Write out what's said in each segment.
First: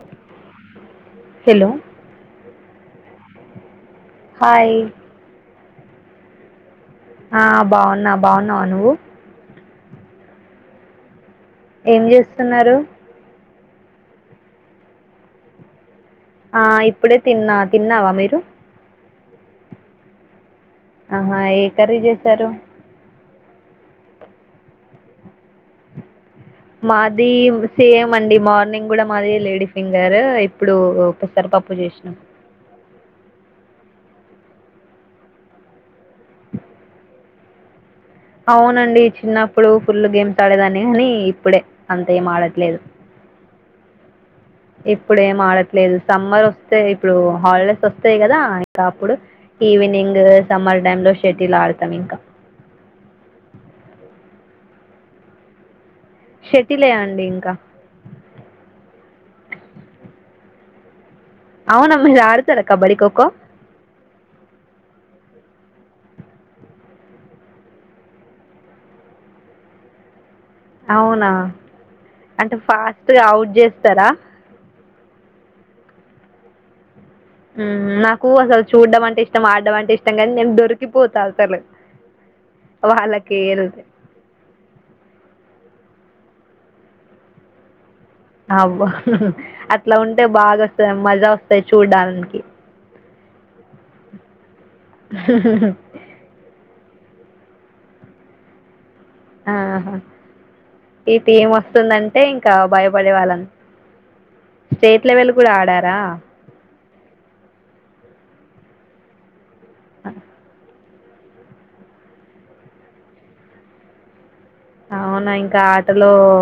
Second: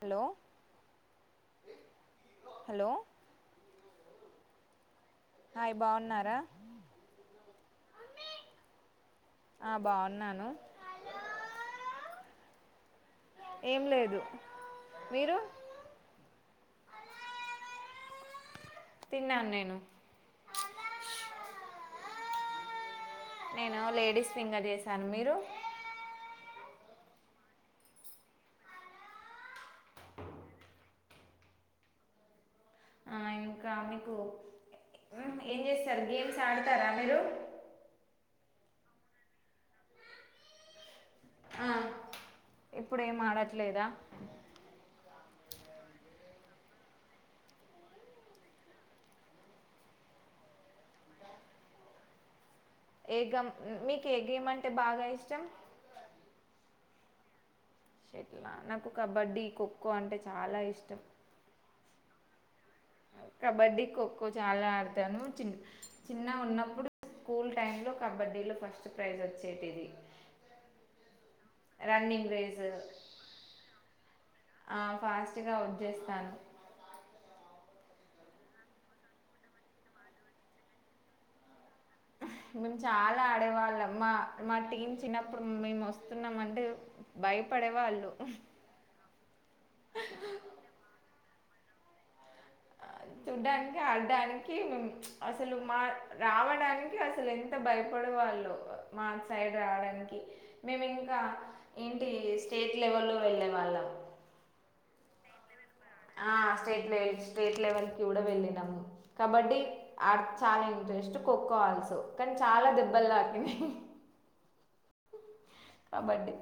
Hello hello hello hi hi బాగున్నారా ఆ బాగున్నా బాగున్నావా నువ్వు ఆ బాగున్నాను ఏం చేస్తున్నారు ఏం లేదు మీరు ఆ ఇప్పుడే తిన్నా తిన్నావా మీరు తిన్నాన్ నేను అహా ఏ కర్రీ చేస్ సరు నేనూ లేడీస్ ఫింగర్ చేశాను మీరు మాదీ సేమ్ అండి మార్నింగ్ గుడా మాది లేడీ ఫింగరూ ఇప్పుడూ ఒక్కసారి పప్పు చేశ్నం ఆ ఇంకా మీకు ఊ ఏం చేస్ సరే గేమ్స్ ఆడతారా మీరు అవునండి చిన్నప్పుడు ఫుల్లు గేమ్స్ ఆడేదాన్ని అనీ ఇప్పుడే ఆ అంతేం ఆడట్లేదు ఇప్పుడు ఏం ఆడట్లేదా ఇప్పుడు ఏం ఆడట్లేదు సమ్మర్ వస్తే ఇప్పుడు హాలిడేస్ వస్తాయి కదా ఇంకా అప్పుడు ఈవినింగ్ సమ్మర్ టైమ్ లో షెడ్యూల్ ఆడతాం ఇంకా ఏ గమ్ మీకు ఏ గేమ్ అంటే బాగా ఇష్టం షటిలే అండి ఇంకా షెట్లా నాకు కబడ్డీ ఖోఖో అంటే చాలా ఇష్టం అవును [unintelligible] కబడ్డీ ఖోఖో చాలా ఆడతాను చిన్ చిన్న ఉన్నప్పుడు స్కూల్ టైమ్ లో కబడ్డీలో ఫస్ట్ ప్రైజ్ వచ్చేటిది అవునా రన్నింగ్ అంటే రేస్ ఫాస్ట్ గా అవుట్ చేస్తారా టిగా ఔట్ జేస్తాను ఊ నాకు అసల్ చూడ్డం అంటే ఇష్టం, ఆడ్డం అంటే ఇష్టం గానీ నేను దొరికిపోతా అసలు. మేం చాలా వాళ్ళకి వెళ్తే ఆడేవాళ్ళం మా మా టీం చిన్నప్పుడు మేము వస్ వస్తున్నం అంటే భయపడేవాళ్ళు అబ్బా అట్లా ఉంటే బాగా వస్త మజా వస్తాయ్ చూడ్డానికి చూడ్డానికి ఆడ్డానికి మేం అసలు మా రావడాని కి అసలు ఎంత భయపడే వాళ్ళో మా సైడ్ ఆహా. రావడానికి మేము ఇంకా ఇటు ఏం ఏంటీ వస్తుందంటే ఇంకా స్టేట్ భయపడే లెవెల్లో వాళ్ళని వెళ్ళే వాళ్ళం కూడ ఆడార్ ఆ స్టేట్ లే స్టేట్ లెవెల్ కూడ వెళ్ళే ళ్లం కబడ్డీ అర్ ఛానే జస్ట్ కోక్కో ఆల్సో కానీ చాలా దెబ్బలుకిడి అవునాయి కబడ్డీ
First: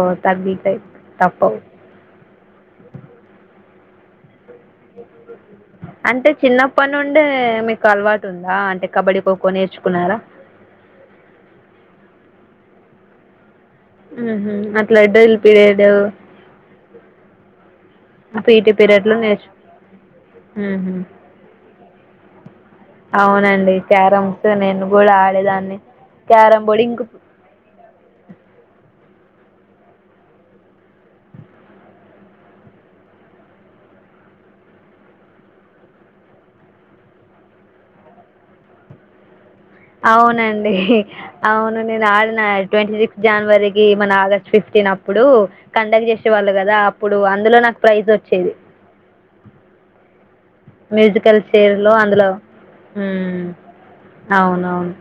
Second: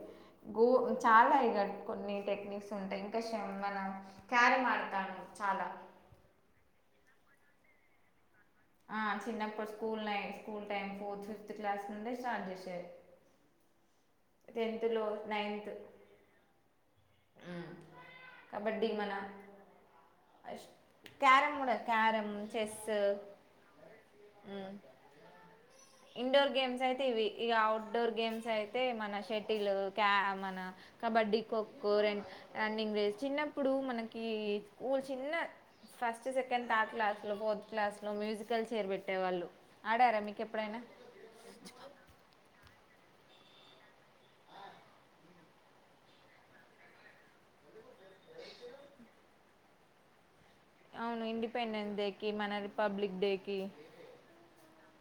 గో చాలా ఇట్ తప్పవు కొన్ని టెక్నిక్స్ ఉంటాయి ఇంకా మనం క్యార మాడతను అంటే చిన్నప్పటి నుండి మీకు అలవా ఆ చిన్నప్పుడు స్కూల్రై school time fourth fifth class నుండే స్టార్ట్ చేస్తారు ఆహ టెన్త్లో అట్లాడో నైన్త్ వెలిపియేడు అప్పు ఇటి కబడ్డీ పీరియడ్ మన లో నేర్చు అడ క్యరమ్ అవునండి క్యారం ఇ నేన్నను కూడా ఆడేదాన్ని ఇండోర్ క్యారమ్ గేమ్స్ బోర్డ్ ఇంక అయితే ఇవి ఇక అఔట్ డోర్ గేమ్స్ అయితే మన చెటిలు క్యా మన కబడ్డీ ఖోఖో రెం రన్నింగ్ రేస్ చిన్నప్పుడు మనకి ఊళు చిన్న ఫస్ట్ సెకండ్ థర్డ్ క్లాస్లో ఫోర్త్ క్లాస్లో మ్యూజికల్ చేర్ పెట్టేవాళ్ళు ఆడ ఆరమిక అవునండి అవును నేను ఆడినా ట్వంటీ సిక్స్ జనవరికి, మన ఆగస్ట్ ఫిఫ్టీన్ అప్పుడు కండక్ట్ చేసే వాళ్ళు కదా, అప్పుడు అందులో నాకు ప్రైజ్ వచ్చేది. అవును మ్యూజికల్ చైర్ లో ఇండిపెండెన్స్ డేకి అందులో మన రిపబ్లిక్ హ్మ్మ్ డేకి అవునవును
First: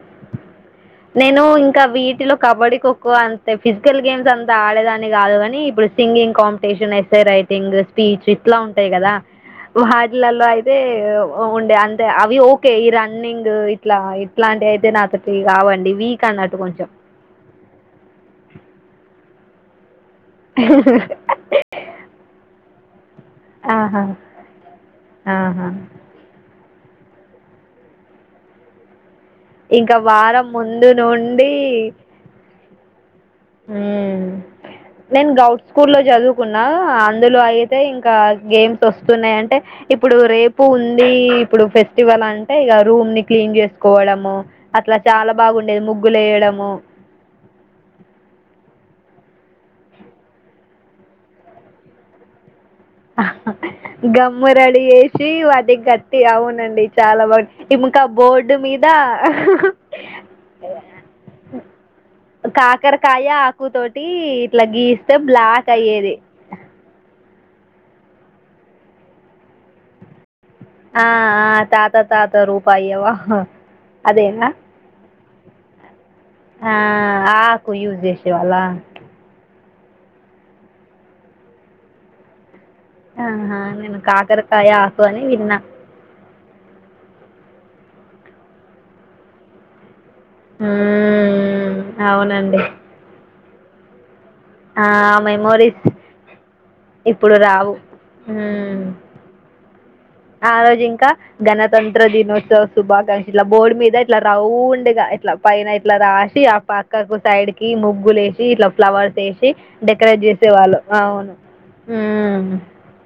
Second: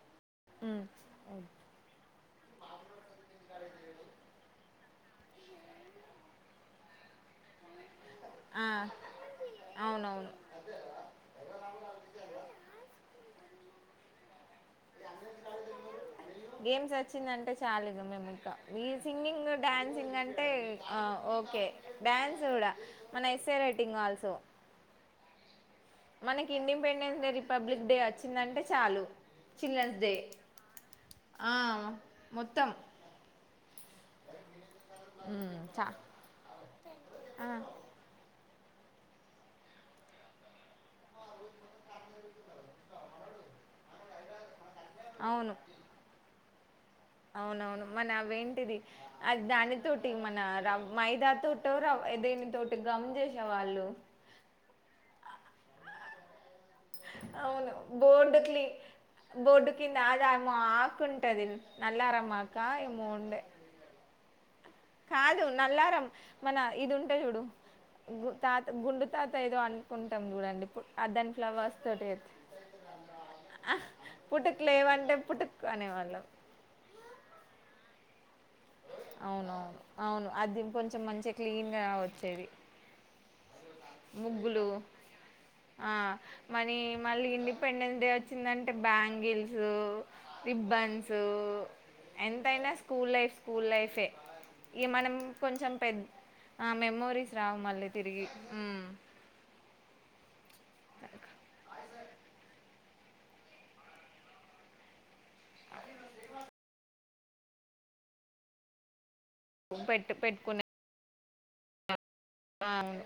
ఉమ్. నేను ఇంకా వీటిలో కబడ్డీ, ఖోఖో అంతే ఫిజికల్ గేమ్స్ అంతా ఆడేదాన్ని కాదు కాని, ఇప్పుడు singing competition SI writing. Speech ఇట్లా ఆ ఉంటాయి కదా వా అవునవును ఇళ్లలో అయితే ఉండే అంతే అవి ఓకే ఈ రన్నింగ్ ఇట్లా ఇట్లాంటి ఐత్ గేమ్స్ వచ్చిందంటే చాలు ఇంగ మేము ఇంకా ఈ సింగింగ్ డాన్ సింగ్ అంటే ఓకే డ్యాన్స్ గూడా ఆహా ఆహా మనకి ఇండిపెండెన్స్ డే, రిపబ్లిక్ డే వచ్చిందంటే చాలు. ఇంక చిల్డ్రన్స్ డే వారం ముందు నుండి ఆ మొత్తం మ్ నేను ఉమ్ గౌట్స్ చ స్కూల్ లో చదువుకున్నా అందులో ఆ అయితే ఇంకా గేమ్స్ వస్తున్నాయి అంటే ఇప్పుడు రేపు ఉంది ఇప్పుడు ఫెస్టివల్ అంటే ఇగా రూమ్ ని క్లీన్ చేసుకోవడము అట్లా చాలా అవును బాగుండేది ముగ్గులు వేయడం మ్ అవునవును మన అవేంటిది అది దాని తోటి మన మైదా తోటో రవ్వ దేని తోటి గమ్ చేసేవాళ్ళు గమ్ము రెడీ చేస్ సి అది గట్టి అవునండి చాలా బాగుంది అవును ఇంకా బోర్డు క్లి మీద బోర్డు కింద అదెమో ఆకుంటది నల్లారమాకా ఏమో కాకరకాయ ఉండే ఆకుతోటి ఇట్లా గీస్తే కాదు బ్లాక్ నల్లారం అయ్యేది మన ఇది ఉంటది చూడు తాత గుండు తాత ఏదో అనుకుంటాం చూడండి పు ఆ దాని ఆ ఫ్లవర్స్ తాత తోటి చేత్- తాత రూపాయి ఇయ్యవా ఆహ్, అదేనా పుటుక్ లేవంటే పుటుక్ అనేవాళ్ళం ఆ ఆ ఆకు యూస్ చేసే వాళ్ళ అవునవును అవును అది కొంచెం మంచిగా క్లీన్ గా వచ్చేది ఆహా నేను కాకరకాయ ఆకు అని విన్నా మనీ మళ్ళీ ఇండిపెండెన్స్ డే వచ్చిందంటే బ్యాంగిల్సు రిబ్బన్స్ మ్మ్ అవునండి ఎంతయినా స్కూల్ లైఫ్ స్కూల్ లైఫ్ ఏ ఈ ఆ మనం కొంచెం మెమోరీస్ పెద్ద ఆ మెమోరీస్ రావు మళ్ళీ తిరిగి మ్మ్ ఆ రోజు ఇంకా గణతంత్ర దినోత్సవ శుభాకాంక్షలు ఆ బోర్డు మీద ఇట్లా రౌండ్ గా ఇట్లా పైన ఇట్లా రాసి ఆ పక్కకు సైడ్ కి ముగ్గులు వేసి ఇట్లా ఫ్లవర్స్ వేసి సి డెకరేట్ చేసే వాళ్ళు అవును మ్మ్ ఆ అవును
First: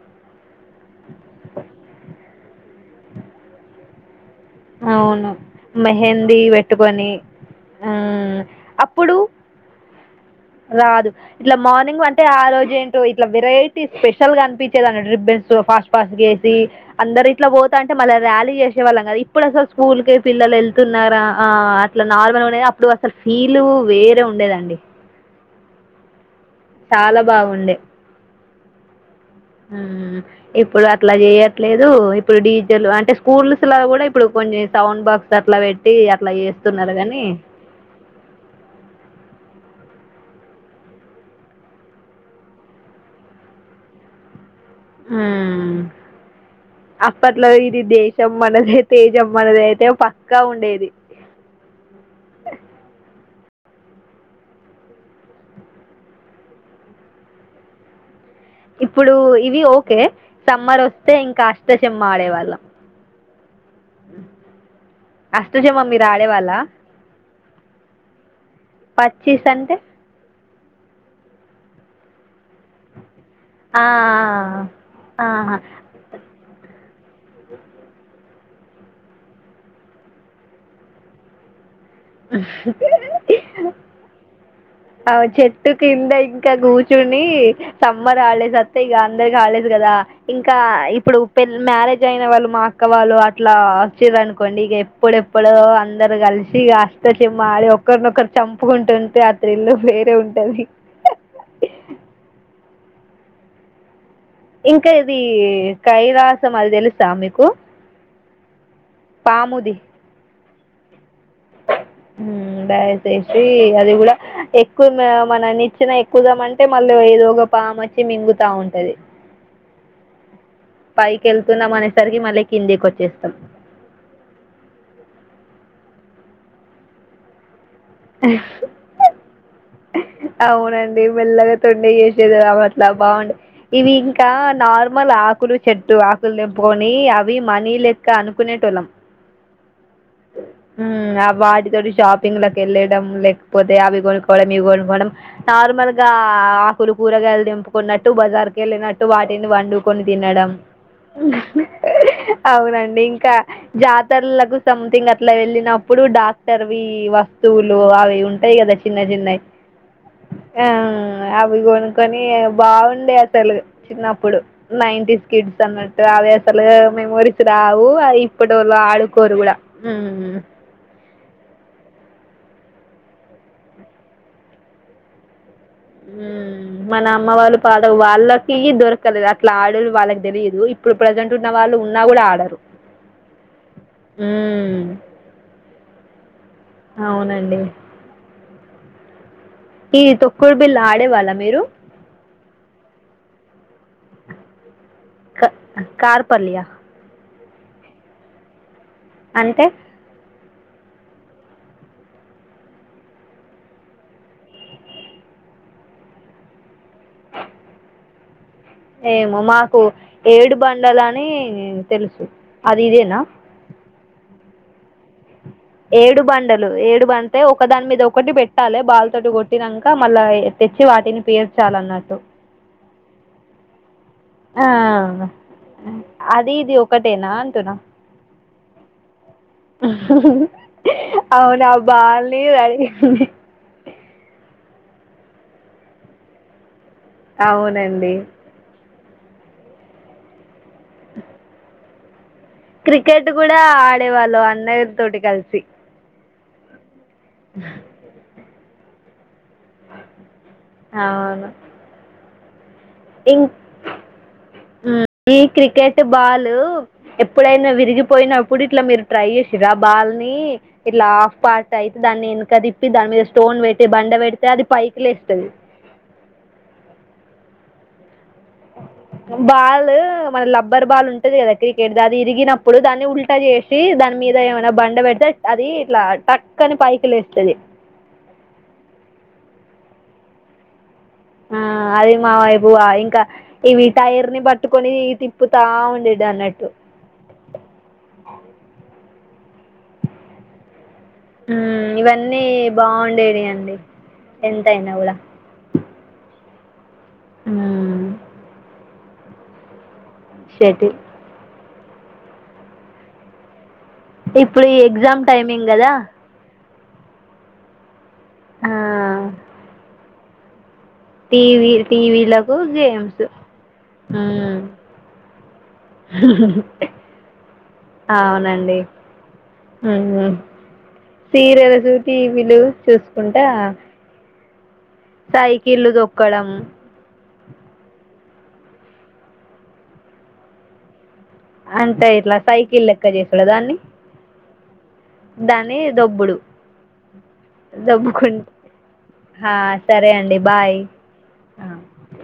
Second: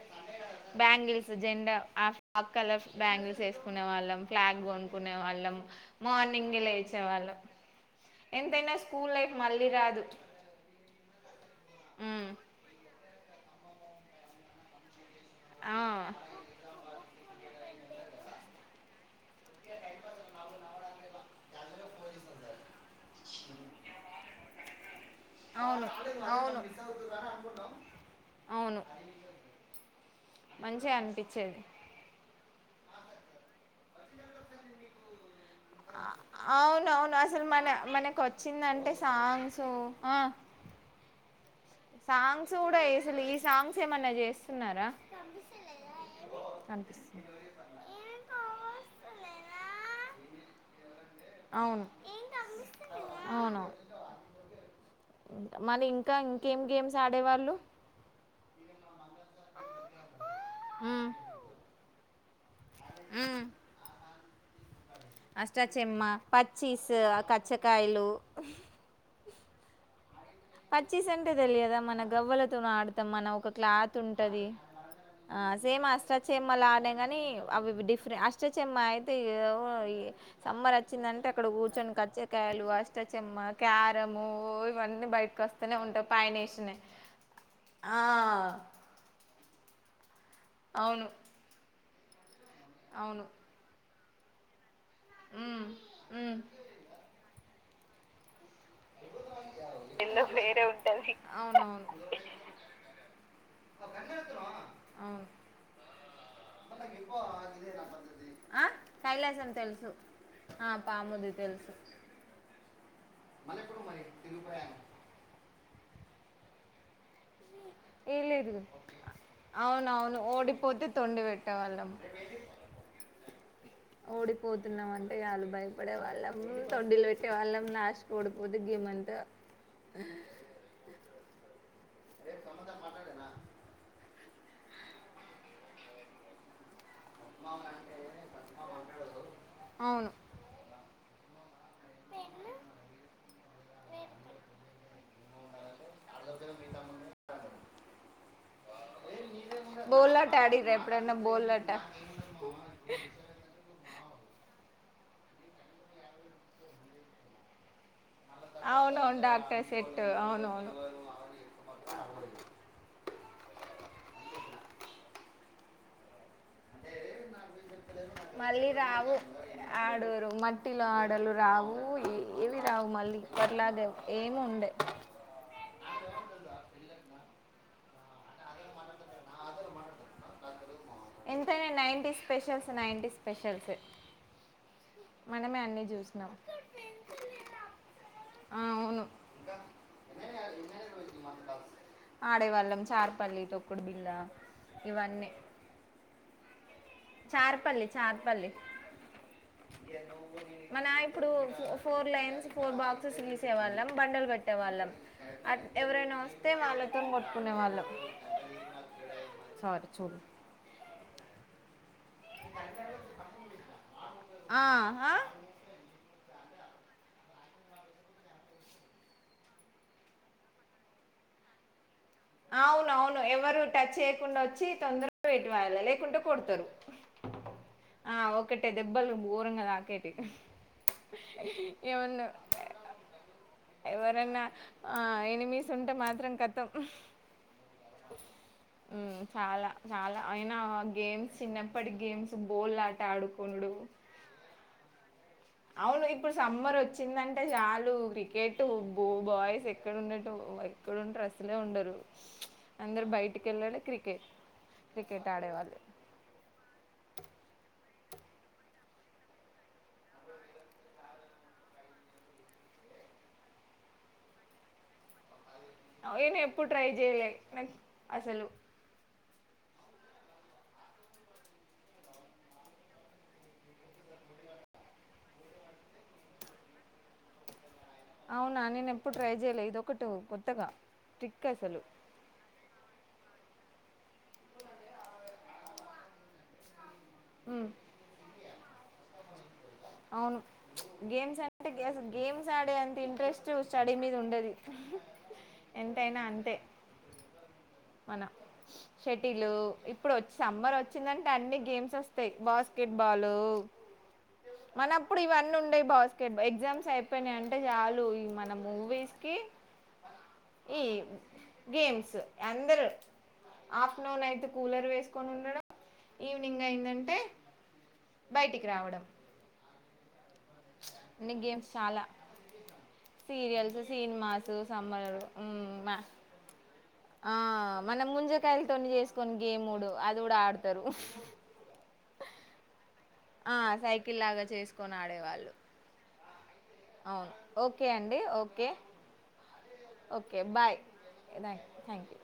బ్యాంగిల్స్ జెండా ఆ ఫ్లాగ్ కలర్ బ్యాంగిల్స్ వేసుకునే వాళ్ళం ఫ్లాగ్ కొనుకునే అవును వాళ్ళం మెహందీ మార్నింగ్ లేచే పెట్టుకొని వాళ్ళం మ్మ్ ఎంతైనా స్కూల్ అప్పుడు లైఫ్ మళ్ళీ రాదు రాదు ఇట్లా మార్నింగ్ అంటే ఉమ్, ఆ రోజు ఏంటో ఇట్లా వెరైటీ స్పెషల్ గా అనిపించేది అన్నటు రిబ్బన్స్ ఆ, ఫాస్ట్ ఫాస్ట్ గా యేసి అందరి ఇట్లా పోతా అంటే మళ్ళా ర్యాలీ చేసేవాళ్ళం కదా ఇప్పుడు అసలు స్కూల్ కే పిల్లలు వెళ్తున్నారా ఆ అట్లా నార్మల్ ఉండది అప్పుడు అసలు ఫీల్ వేరే ఉండేదండి అవును అవును చాలా బాగుండే అవును మ్ ఇప్పుడు మంచిగా అట్లా అనిపించేది చేయట్లేదు ఇప్పుడు అంటే స్కూల్స్ లా కూడా ప్పుడు కోన్ని సౌండ్ బాక్స్ అట్లా పెట్టి ఆ- అట్లా చేస్తున్నారు అవునవును కాని అసలు మన ఆ సాంగ్స్ కూడా ఎసలు ఈ సాంగ్స్ ఏమన్నా చేస్ ఉమ్ అనిపిస్తుంది అప్పట్లో ఇది దేశం మానదే తేజం మానదే అంటె పక్కా ఉండేది అవును అవును మళ ఇంకా ఇంకేం గేమ్స్ ఆడేవాళ్ళు ఇప్పుడు ఇవి ఓకే సమ్మర్ మ్మ్ వస్తే ఇంకా అష్టషమ్మ ఆడేవాళ్ళం అ అష్టా చెమ్మ పచ్చీస్ కచ్చకాయలు పచ్చిస్ అంటే పచ్చిస్ సంటే తెలియదా మన గవ్వలతో ఆడుతాం మన ఒక ఒక ఆ, క్లాత్ ఉంటది ఆ ఆహా. సేమ్ అష్ట చమ్న కానీ అవి డిఫరెంట్ అష్ట చెమ్మ అయితే సమ్మర్ వచ్చిందంటే అక్కడ కూర్చొని కచ్చకాయలు అష్టచమ్మ క్యారము ఇవన్నీ బయట్ చట్టు కింద ఇంకా కూర్చుని ఆ సమ్మర్ హలిడేయ్స్ అస్తే ఇక అందరి కాలేజ్ కి ా ఇంకా అవును ఇప్పుడు పె మ్యారేజ్ చయినా వాళు మా అక్క వాళ్ళు అవును అట్లా చ్చరి అనుకోండి ఇగా ఇప్పుడెప్పుడు మ్మ్ అందరు మ్మ్ కలిసి మాడ ఒకక్కర్ నొ ఒక చంపుకుంటుటె ఆ త్రిల్లో వేరే ఉంటది అవునవును ఇంకా ఇది అవును కైలాసం అది తెలుసా మీకు ఆ కైలాసం తెలుసు ఆ పాముది తెలుసు ఉమ్ బా చ్చేసి అది కూడా ఎక్కువ మన నీచ్చిన కుదాం అంటే మళ్ళీ ఏదో ఒక పాము వచ్చి ఏ మింగుతా లేదు ఉంటది అవున అవును ఓడిపోతే తొంండ పైకి వెళ్తున్నాం పెట్టేవాళ్ళం అనేసరికి మళ్ళీ కిందికి వచ్చేస్తాం ఓడిపోతున్నామంటే చాలు బాయ ఇప్పుడ వళ్ళం తొండల్ వెట్టే వాళ్ల్ళం లాస్ట్ కి ఓడిపోతె గౌమె ఆంతా ఆ అవునండి మెల్లగా ండే చేసేదిరాం అట్లా బాగుే ఇవి ఇంకా నార్మల్ ఆకులు చెట్టు ఆకులు తెంపుకొని మీ అవి మనీ లెక్క అనుకునేటొలం అవును హ్మ్మ్ వాటితో షాపింగ్ లోకి వెళ్ళడం లేకపోతే అవి కొనుక్కవడం ఇవి కొనుక్కవడం నార్మల్ ఇ ఆకులు కూరగాయలు దింపుకున్నట్టు బజార్కి వెళ్ళినట్టు వాటిని వండుకొని బోల్లాట తినడం ఆడిర్రా ఎప్పుడన్నా బోల్లాట అవునండి ఇంకా జా ల సంథింగ్ అట్లా వెళ్ళినప్పుడు డాక్టర్వి వస్తువులు అవి ఉంటాయి కదా చిన్న అవునవును చిన్నవి డాక్టర్ సెట్ అవునవును అవి కొనుక్కొని బాగుండే చిన్నప్పుడు నైంటీస్ కిడ్స్ అన్నట్టు అవ అసలు మెమోరీస్ రావు ఇప్పటి మళ్ళీ వాళ్ళ రావు ఆడుకోరు కూడా ఆడరు మట్టిలో ఆడలు రావు ఏ ఏవి రావు మళ్ళీ పట్లాగే ఏమి ఉండే మన అమ్మ వాళ్ళు పాత వాళ్ళకి దొరకలేదు అట్లా ఆడలు వాళ్ళకి తెలియదు ఇప్పుడు ప్రజెంట్ ఉన్న ఎంతనే వాళ్ళు ఉన్నా నైటీ కూడా ఆడరు స్పెషల్స్ నైటీ స్పెషల్స్ మ్మ్ మనమే అన్ని చూసినాం ఆ, అవును ఈది తొక్కుడు బిల్ ఆడే వాళ్ళా మీరు తొక్కుడుబిల్ల ఇవన్ క కార్పల్లియ చార్పల్లి చార్పల్లి అంటె మన ఇప్పుడు ఫోర్ లైన్స్ ఫోర్ బాక్సెస్ గీసె వాళ్ళం బండలు పెట్టే వాళ్ళం ఎవరైన వస్తే వాళ్ళ పత్తం కొట్టుకునే వాళ్ళం ఏమో మాకు సారీ చూడు ఏడు బండలనీ తెలుసు అది ఇదేన ఆ ఆ ఏడు బండలు ఏడు బంటే ఒక దాని మీద ఒకటి పెట్టాలి బాల్ తోటి కొట్టినంక మళ్ళా తెచ్చి వాటిని పేర్చాలన్నట్టు అవును అవును ఎవరు టచ్ చేయకుండ వచ్చి తొందరగా ఆ పెట్ మల్ల లేకుంటె అది కొడతరు ఇది ఒకటేనా అంటున్నా ఆ ఒ ఒకటె దెబ్బలు గోరంగతాకేటి అవునా ఏమన్న బాల్ని అడిగింది ఎవరన్నా ఆ ఎనిమీస్ ఉంటే మాత్రం కతం అవునండి ఉ చాలా చాల అయినా గేమ్స్ సిన్నప్ పటి గేమ్స్ బోల్ ఆట క్రికెట్ కూడ ఆడుకునుడు ఆడేవాళ్ళం అందరి తోటి కలిసి అవును ఇప్పుడు సమ్మర్ వచ్చి వచ్చిందంటె చాలు క్రికెట్ టు బొ బాయిస్ ఎక్కడున్నట్టు ఎక్కడుంటరు అవును అసలే ఉండరు అందరు ఇం బయటికి వెళ్ళాలి క్రికెట్ క్రికెట్ ఈ ఆడేవాళ్ళు క్రికెట్ బాలు ఎప్పుడైన విరిగిపోయినప్పుడు ఇట్లా మీరు ట్రై చేసిర్రా ఆ బాల్ ని ఇట్లా ఆఫ్ పార్ట్ అయితే దాన్ని వెనక తిప్పి దాని మీద స్టోన్ పెట్టి బండ పెడితె అది పైకి లేస్తది. అయిన ఎప్పుడు ట్రై చేయలే నె అసలు బాల్ మరి లబ్బర్ బాల్ ఉంటది కదా క్రికెట్ ది అది ఇరిగినప్పుడు దాన్ని ఉల్టా చేసి దాని మీద ఏమైన బండ పెడితె అది ఇట్ల టక్కని పైకి లేస్తది. అవునా నేను ఎప్పుడు ట్రై చేయలె ఇదొకటు కొత్తగా ట్రిక్ ఆ అసలు అది మా వయిపువ ఇంకా ఇవి టైర్ ని పట్టుకొని ఈ తిప్పుతా ఉండేడు అన్నట్టు. ఉ అవును గేమ్స్ అంటే ఉమ్, గెస ఇవన్నీ గేమ్స్ ఆడె అంత బాగుండేవి ఇంట్రెస్ట్ అండి స్టడీ మీద ఉండది ఎంతైనా కూడా ఎంతయినా అంతే ఉమ్, మనం షటిలు ఇప్ ఇప్పుడు సమ్మర్ షటిల్ వచ్చిందంటె అన్ని గేమ్స్ గుత్తొస్తాయి బాస్కెట్ బాలు ఇప్పుడు ఈ మనప్పుడు ఎగ్జామ్ ఇవన్నీ టైమింగ్ ఉండేయి కదా బాస్కెట్ బా ఎగ్జామ్స్ అయిపోయినాయి అంటే చాలు మన ఆ మూవీస్ కి ఈ టీవీ గేమ్స్ టీవీలకు అందరు గేమ్స్ ఆఫ్టర్నూన్ అయితే ఉమ్. కూలర్ వేసుకొని ఉండడం ఈవినింగ్ అయిందంటే బయటికి అవునండి రావడం ఆ అన్ని గేమ్స్ సీరియల్స్ చాలా టీవీలు చూసుకుంటా త సమ్మర్ సైకిళ్ళు తొక్కడం ఆ మన ముజ కాయలతో చేసుకుని గేమ్ డు అది కూడా ఆడతారు అంత ఇలా సైకిల్ ఆ సైకిల్ లాగా చేస్త దాని దొబ్బుడు అవును ఓకే అండి దొబ్బుకుంట ఓకే సరే అండి ఓకే బాయ్ బాయ్ం థ్యాంక్ యూ